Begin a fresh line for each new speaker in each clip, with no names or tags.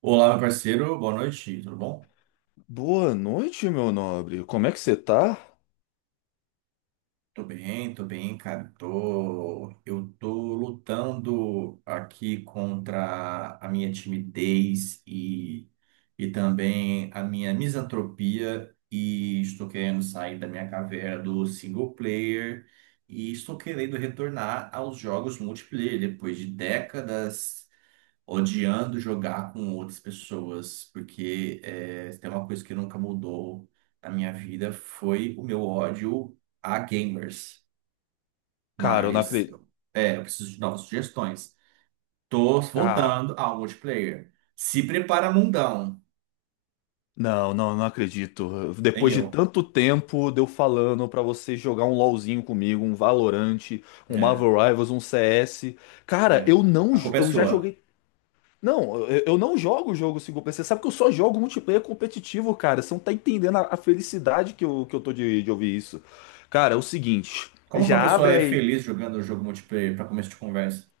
Olá, meu parceiro, boa noite, tudo bom?
Boa noite, meu nobre. Como é que você tá?
Tô bem, cara. Eu tô lutando aqui contra a minha timidez e também a minha misantropia e estou querendo sair da minha caverna do single player e estou querendo retornar aos jogos multiplayer depois de décadas odiando jogar com outras pessoas, porque se tem uma coisa que nunca mudou na minha vida foi o meu ódio a gamers.
Cara, eu não
Mas
acredito.
eu preciso de novas sugestões. Tô
Cara,
voltando ao multiplayer. Se prepara, mundão.
não acredito.
Tem
Depois de
eu.
tanto tempo de eu falando pra você jogar um LoLzinho comigo, um valorante, um
É,
Marvel Rivals, um CS. Cara,
é.
eu não,
A culpa é
eu já
sua.
joguei. Não, eu não jogo jogo single player. Você sabe que eu só jogo multiplayer competitivo, cara. Você não tá entendendo a felicidade que eu tô de ouvir isso. Cara, é o seguinte.
Como que
Já
uma
abre
pessoa é
aí.
feliz jogando o jogo multiplayer para começo de conversa?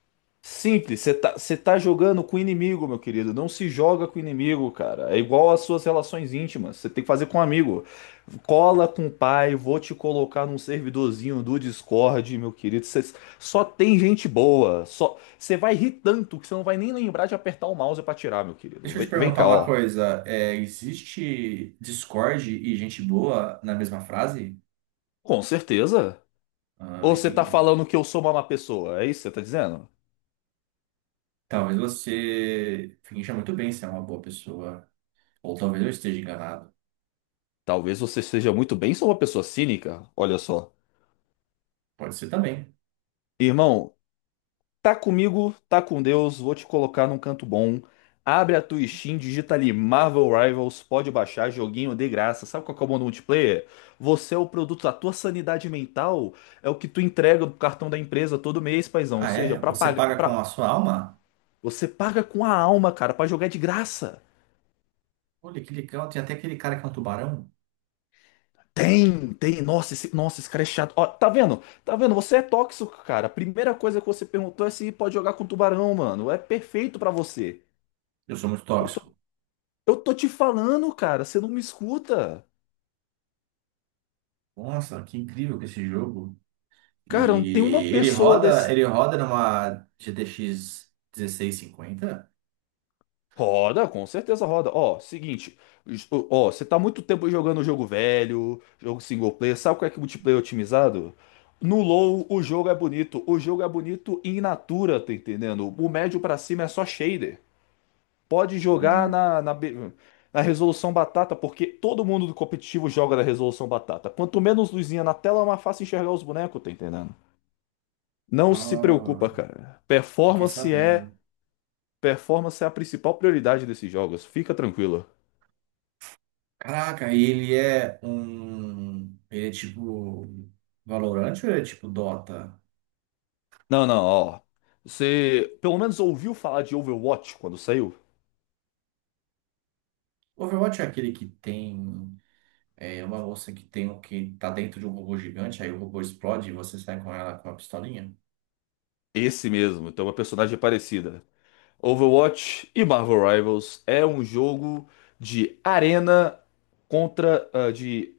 Simples, você tá jogando com o inimigo, meu querido. Não se joga com o inimigo, cara. É igual às suas relações íntimas. Você tem que fazer com um amigo. Cola com o pai, vou te colocar num servidorzinho do Discord, meu querido. Você só tem gente boa. Só você vai rir tanto que você não vai nem lembrar de apertar o mouse pra tirar, meu querido.
Deixa eu te
Vem, vem
perguntar
cá,
uma
ó.
coisa. É, existe Discord e gente boa na mesma frase?
Com certeza.
Ah,
Ou você tá
entendi.
falando que eu sou uma má pessoa? É isso que você tá dizendo?
Talvez você finja muito bem ser uma boa pessoa. Ou talvez eu esteja enganado.
Talvez você seja muito bem, sou uma pessoa cínica. Olha só.
Pode ser também.
Irmão, tá comigo, tá com Deus, vou te colocar num canto bom. Abre a tua Steam, digita ali Marvel Rivals, pode baixar, joguinho de graça. Sabe qual que é o modo multiplayer? Você é o produto, a tua sanidade mental é o que tu entrega do cartão da empresa todo mês, paizão. Ou
Ah,
seja,
é?
pra
Você
pagar,
paga com
pra...
a sua alma?
você paga com a alma, cara, pra jogar de graça.
Olha, que legal. Tem até aquele cara que é um tubarão.
Tem, tem, nossa, esse cara é chato. Ó, tá vendo? Tá vendo? Você é tóxico, cara. A primeira coisa que você perguntou é se pode jogar com tubarão, mano. É perfeito pra você.
Eu sou muito
Eu
tóxico.
Eu tô te falando, cara, você não me escuta.
Nossa, que incrível que é esse jogo.
Cara, não tem
E
uma pessoa desse.
ele roda numa GTX 50.
Roda, com certeza roda. Ó, seguinte, ó, você tá muito tempo jogando jogo velho, jogo single player, sabe qual é que é multiplayer otimizado? No low, o jogo é bonito. O jogo é bonito in natura, tá entendendo? O médio pra cima é só shader. Pode jogar
Hum.
na na resolução batata, porque todo mundo do competitivo joga na resolução batata. Quanto menos luzinha na tela, mais fácil enxergar os bonecos, tá entendendo? Não se preocupa,
Ah,
cara.
fiquei sabendo.
Performance é a principal prioridade desses jogos. Fica tranquilo.
Caraca, e ele é um. Ele é tipo. Valorant ou ele é tipo Dota?
Não, não, ó. Você pelo menos ouviu falar de Overwatch quando saiu?
Overwatch é aquele que tem. É uma moça que tem um que tá dentro de um robô gigante, aí o robô explode e você sai com ela com uma pistolinha.
Esse mesmo, então é uma personagem parecida. Overwatch e Marvel Rivals é um jogo de arena contra de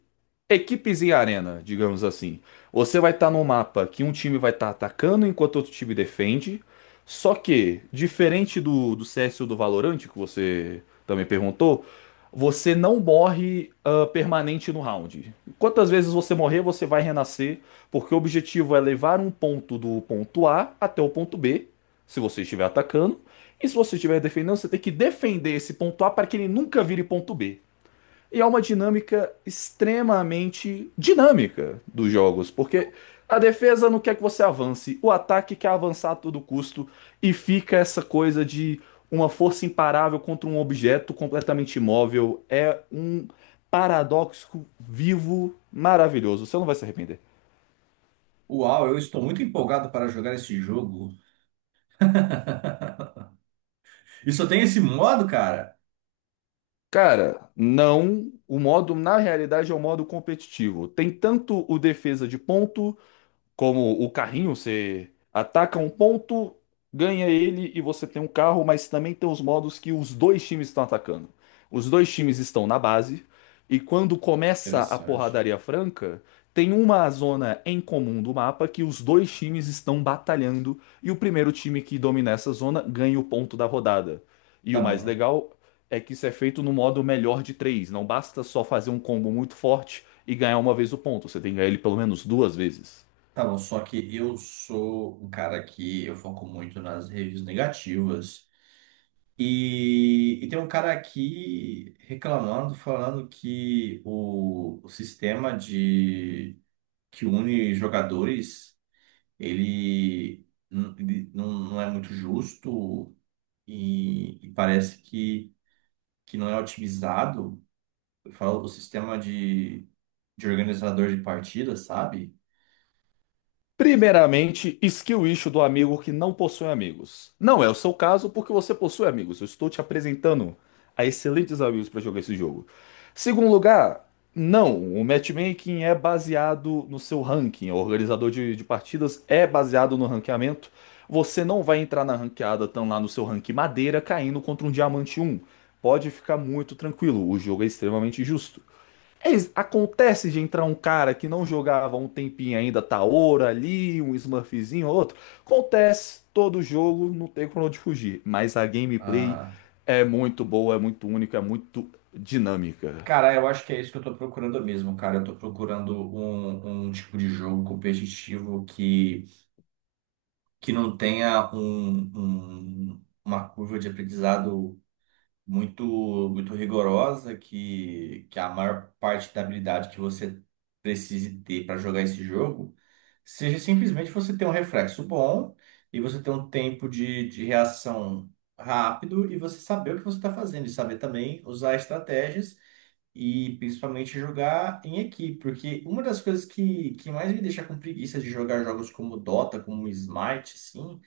equipes em arena, digamos assim. Você vai estar num mapa que um time vai estar atacando enquanto outro time defende. Só que, diferente do CS ou do Valorant, que você também perguntou, você não morre permanente no round. Quantas vezes você morrer, você vai renascer, porque o objetivo é levar um ponto do ponto A até o ponto B, se você estiver atacando, e se você estiver defendendo, você tem que defender esse ponto A para que ele nunca vire ponto B. E é uma dinâmica extremamente dinâmica dos jogos, porque a defesa não quer que você avance, o ataque quer avançar a todo custo e fica essa coisa de uma força imparável contra um objeto completamente imóvel. É um paradoxo vivo maravilhoso. Você não vai se arrepender.
Uau, eu estou muito empolgado para jogar esse jogo. E só tem esse modo, cara?
Cara, não. O modo, na realidade, é um modo competitivo. Tem tanto o defesa de ponto como o carrinho, você ataca um ponto, ganha ele e você tem um carro, mas também tem os modos que os dois times estão atacando. Os dois times estão na base e quando começa a
Interessante.
porradaria franca, tem uma zona em comum do mapa que os dois times estão batalhando e o primeiro time que domina essa zona ganha o ponto da rodada. E
Tá
o mais
bom.
legal é que isso é feito no modo melhor de três. Não basta só fazer um combo muito forte e ganhar uma vez o ponto. Você tem que ganhar ele pelo menos duas vezes.
Tá bom, só que eu sou um cara que eu foco muito nas reviews negativas. E tem um cara aqui reclamando, falando que o sistema de que une jogadores. Ele não, não é muito justo e parece que não é otimizado. Eu falo o sistema de organizador de partidas, sabe?
Primeiramente, skill issue do amigo que não possui amigos. Não é o seu caso porque você possui amigos. Eu estou te apresentando a excelentes amigos para jogar esse jogo. Segundo lugar, não, o matchmaking é baseado no seu ranking. O organizador de partidas é baseado no ranqueamento. Você não vai entrar na ranqueada tão lá no seu ranking madeira caindo contra um diamante um. Pode ficar muito tranquilo, o jogo é extremamente justo. É, acontece de entrar um cara que não jogava há um tempinho ainda, Taora ali, um Smurfzinho, outro. Acontece, todo jogo, não tem como onde fugir. Mas a gameplay
Ah,
é muito boa, é muito única, é muito dinâmica.
cara, eu acho que é isso que eu tô procurando mesmo, cara. Eu tô procurando um tipo de jogo competitivo que não tenha uma curva de aprendizado muito muito rigorosa que a maior parte da habilidade que você precise ter para jogar esse jogo seja simplesmente você ter um reflexo bom e você ter um tempo de reação rápido e você saber o que você está fazendo e saber também usar estratégias e principalmente jogar em equipe, porque uma das coisas que mais me deixa com preguiça de jogar jogos como Dota, como Smite, assim,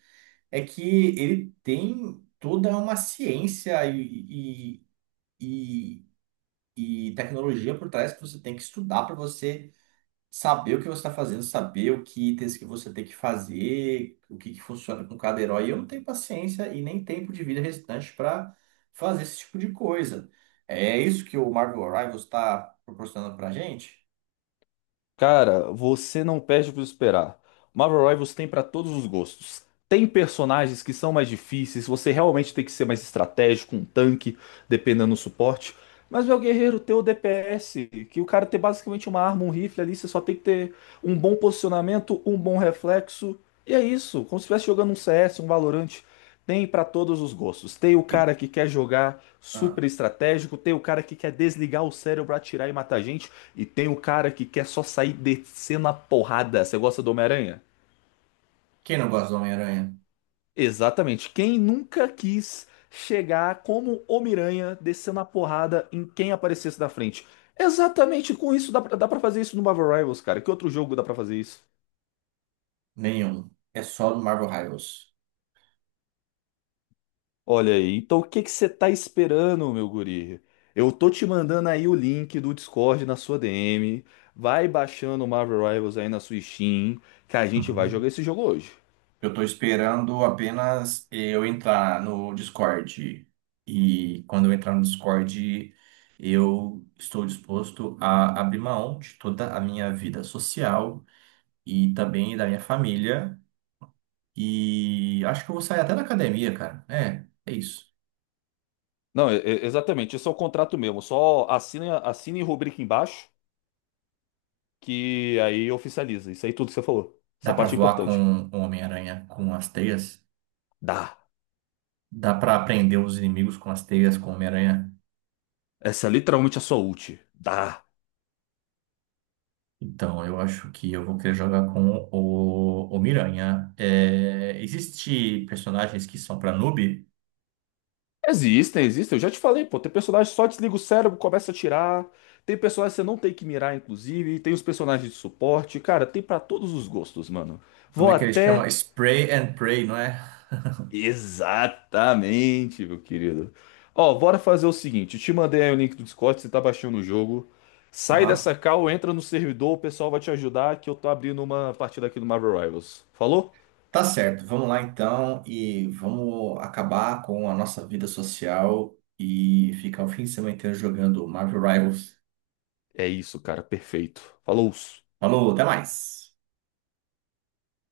é que ele tem toda uma ciência e, e tecnologia por trás que você tem que estudar para você saber o que você está fazendo, saber o que itens que você tem que fazer, o que, que funciona com cada herói. Eu não tenho paciência e nem tempo de vida restante para fazer esse tipo de coisa. É isso que o Marvel Rivals está proporcionando para gente.
Cara, você não perde para esperar. Marvel Rivals tem para todos os gostos. Tem personagens que são mais difíceis, você realmente tem que ser mais estratégico, um tanque, dependendo do suporte. Mas meu guerreiro tem o DPS, que o cara tem basicamente uma arma, um rifle ali, você só tem que ter um bom posicionamento, um bom reflexo. E é isso, como se estivesse jogando um CS, um Valorant. Tem para todos os gostos. Tem o
E
cara que quer jogar
ah,
super estratégico, tem o cara que quer desligar o cérebro, atirar e matar gente. E tem o cara que quer só sair descendo a porrada. Você gosta do Homem-Aranha?
Quem não gosta do Homem-Aranha?
Exatamente. Quem nunca quis chegar como Homem-Aranha descendo a porrada em quem aparecesse na frente? Exatamente com isso, dá pra fazer isso no Marvel Rivals, cara. Que outro jogo dá pra fazer isso?
Nenhum. É só do Marvel Rivals.
Olha aí, então o que que você tá esperando, meu guri? Eu tô te mandando aí o link do Discord na sua DM. Vai baixando o Marvel Rivals aí na sua Steam, que a gente vai jogar esse jogo hoje.
Eu tô esperando apenas eu entrar no Discord. E quando eu entrar no Discord, eu estou disposto a abrir mão de toda a minha vida social e também da minha família. E acho que eu vou sair até da academia, cara. É, é isso.
Não, exatamente. Isso é o contrato mesmo. Só assina, assina e rubrica embaixo, que aí oficializa. Isso aí tudo que você falou.
Dá
Essa
pra
parte é
voar
importante.
com o Homem-Aranha com as teias?
Dá.
Dá pra prender os inimigos com as teias com o Homem-Aranha?
Essa é literalmente a sua ult. Dá.
Então, eu acho que eu vou querer jogar com o Miranha. É, existe personagens que são para noob?
Existem, existem. Eu já te falei, pô. Tem personagem que só desliga o cérebro, começa a tirar. Tem personagem que você não tem que mirar, inclusive. Tem os personagens de suporte. Cara, tem pra todos os gostos, mano.
Como
Vou
é que eles chamam?
até
Spray and Pray, não é?
exatamente, meu querido. Ó, bora fazer o seguinte: eu te mandei aí o link do Discord, você tá baixando o jogo. Sai
Aham.
dessa call, entra no servidor, o pessoal vai te ajudar, que eu tô abrindo uma partida aqui do Marvel Rivals. Falou?
Tá certo, vamos lá então e vamos acabar com a nossa vida social e ficar o fim de semana inteiro jogando Marvel Rivals.
É isso, cara, perfeito. Falou!
Falou, até mais!